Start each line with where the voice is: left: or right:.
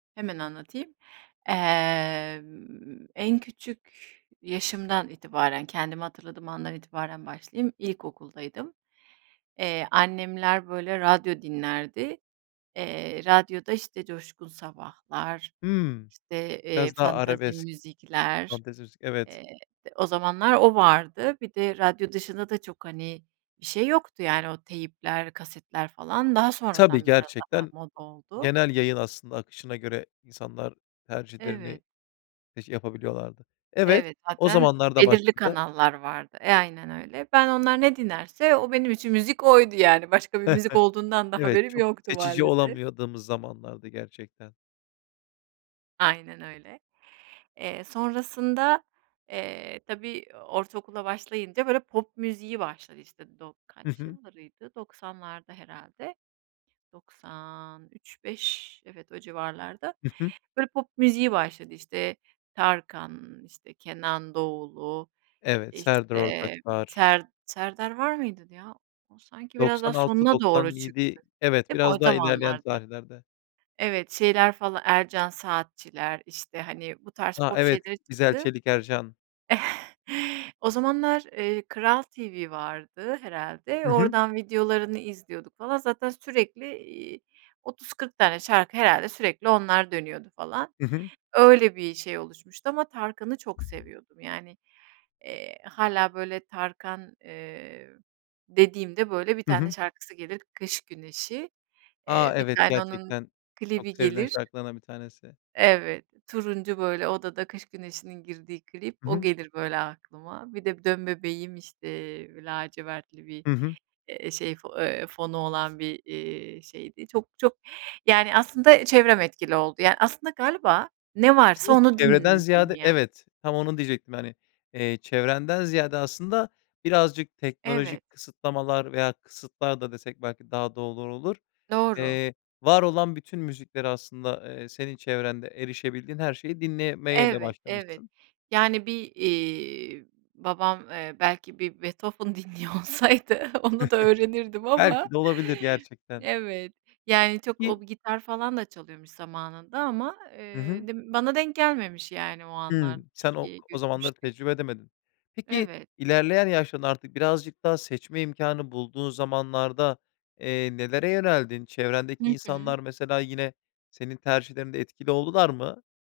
right: Hemen anlatayım. Emm, en küçük yaşımdan itibaren, kendimi hatırladığım andan itibaren başlayayım. İlkokuldaydım. Eee, annemler, böyle, radyo dinlerdi. Eee, radyoda, işte, Coşkun Sabahlar,
left: Hımm.
right: işte, eee,
left: Biraz daha
right: fantezi
left: arabesk.
right: müzikler,
left: Fantezi müzik, evet.
right: eee, t o zamanlar o vardı. Bir de radyo dışında da çok, hani, bir şey yoktu yani. O teypler, kasetler falan. Daha
left: Tabii,
right: sonradan biraz daha
left: gerçekten
right: moda oldu.
left: genel yayın aslında akışına göre insanlar tercihlerini
right: Evet.
left: [unintelligible] yapabiliyorlardı. Evet.
right: Evet,
left: O
right: zaten
left: zamanlarda
right: belirli
left: başladı.
right: kanallar vardı. Aynen öyle. Ben onlar ne dinlerse o benim için müzik oydu yani. Başka bir müzik olduğundan da
left: Evet,
right: haberim
left: çok
right: yoktu
left: seçici
right: maalesef.
left: olamadığımız zamanlardı gerçekten.
right: Aynen öyle. Eee, sonrasında, eee, tabii o ortaokula başlayınca, böyle, pop müziği başladı. İşte dok
left: Hı
right: kaç
left: hı.
right: yıllarıydı? 90'larda herhâlde. 90 3-5 evet, o civarlarda,
left: Hı hı.
right: böyle, pop müziği başladı. İşte, Tarkan, işte, Kenan Doğulu,
left: Evet, Serdar
right: işte,
left: Ortaç
right: ımm,
left: var...
right: Ser Serdar var mıydı ya? O sanki biraz daha
left: doksan altı
right: sonuna doğru
left: doksan yedi
right: çıktı.
left: Evet,
right: Hep o
left: biraz daha ilerleyen
right: zamanlarda.
left: tarihlerde.
right: Evet, şeyler falan, Ercan Saatçiler, işte, hani, bu tarz
left: A,
right: pop
left: evet.
right: şeyleri
left: İzel,
right: çıktı.
left: Çelik, Ercan.
right: O zamanlar, eee, Kral TV vardı herhâlde.
left: Hı hı.
right: Oradan videolarını izliyorduk falan. Zaten sürekli, iii, 30-40 tane şarkı herhâlde sürekli onlar dönüyordu falan.
left: Hı hı.
right: Öyle bir şey oluşmuştu ama Tarkan'ı çok seviyordum. Yani, eee, hâlâ böyle "Tarkan" eee, dediğimde, böyle, bir
left: Hı
right: tane
left: hı.
right: şarkısı gelir: "Kış Güneşi."
left: A!
right: Eee, bir
left: Evet.
right: tane onun
left: Gerçekten çok
right: klibi
left: sevilen
right: gelir.
left: şarkılardan bir tanesi.
right: Evet. Turuncu, böyle, odada Kış Güneşi'nin girdiği klip.
left: Hı
right: O
left: hı.
right: gelir, böyle, aklıma. Bir de "Dön Bebeğim" işte, lacivertli bir,
left: Hı hı.
right: eee, şey, fo eee, fonu olan bir, eee, şeydi. Çok, çok Yani aslında çevrem etkili oldu. Yani aslında galiba ne varsa
left: [unintelligible]
right: onu
left: Çevreden
right: dinledim
left: ziyade
right: ya.
left: Evet, tam onu diyecektim, hani, eee, çevrenden ziyade aslında birazcık
right: Evet.
left: teknolojik kısıtlamalar veya kısıtlar da desek belki daha doğru olur.
right: Doğru.
left: Eee, var olan bütün müziklere aslında, eee, senin çevrende erişebildiğin her şeyi dinlemeyle
right: Evet, evet.
left: başlamışsın.
right: Yani bir, iii, babam, eee, belki bir Beethoven dinliyor olsaydı onu da öğrenirdim ama
left: Belki de olabilir gerçekten.
right: Evet. Yani çok o
left: Peki
right: bi gitar falan da çalıyormuş zamanında ama,
left: Hı hı.
right: eee, d bana denk gelmemiş yani o anlar.
left: Hımm. Sen o
right: Türkiye'ye
left: o zamanları
right: göçmüştük.
left: tecrübe edemedin. Peki
right: Evet.
left: ilerleyen yaşlarında artık birazcık daha seçme imkânı bulduğun zamanlarda, eee, nelere yöneldin?
right: Hı
left: Çevrendeki
right: hı.
left: insanlar mesela yine senin tercihlerinde etkili oldular mı?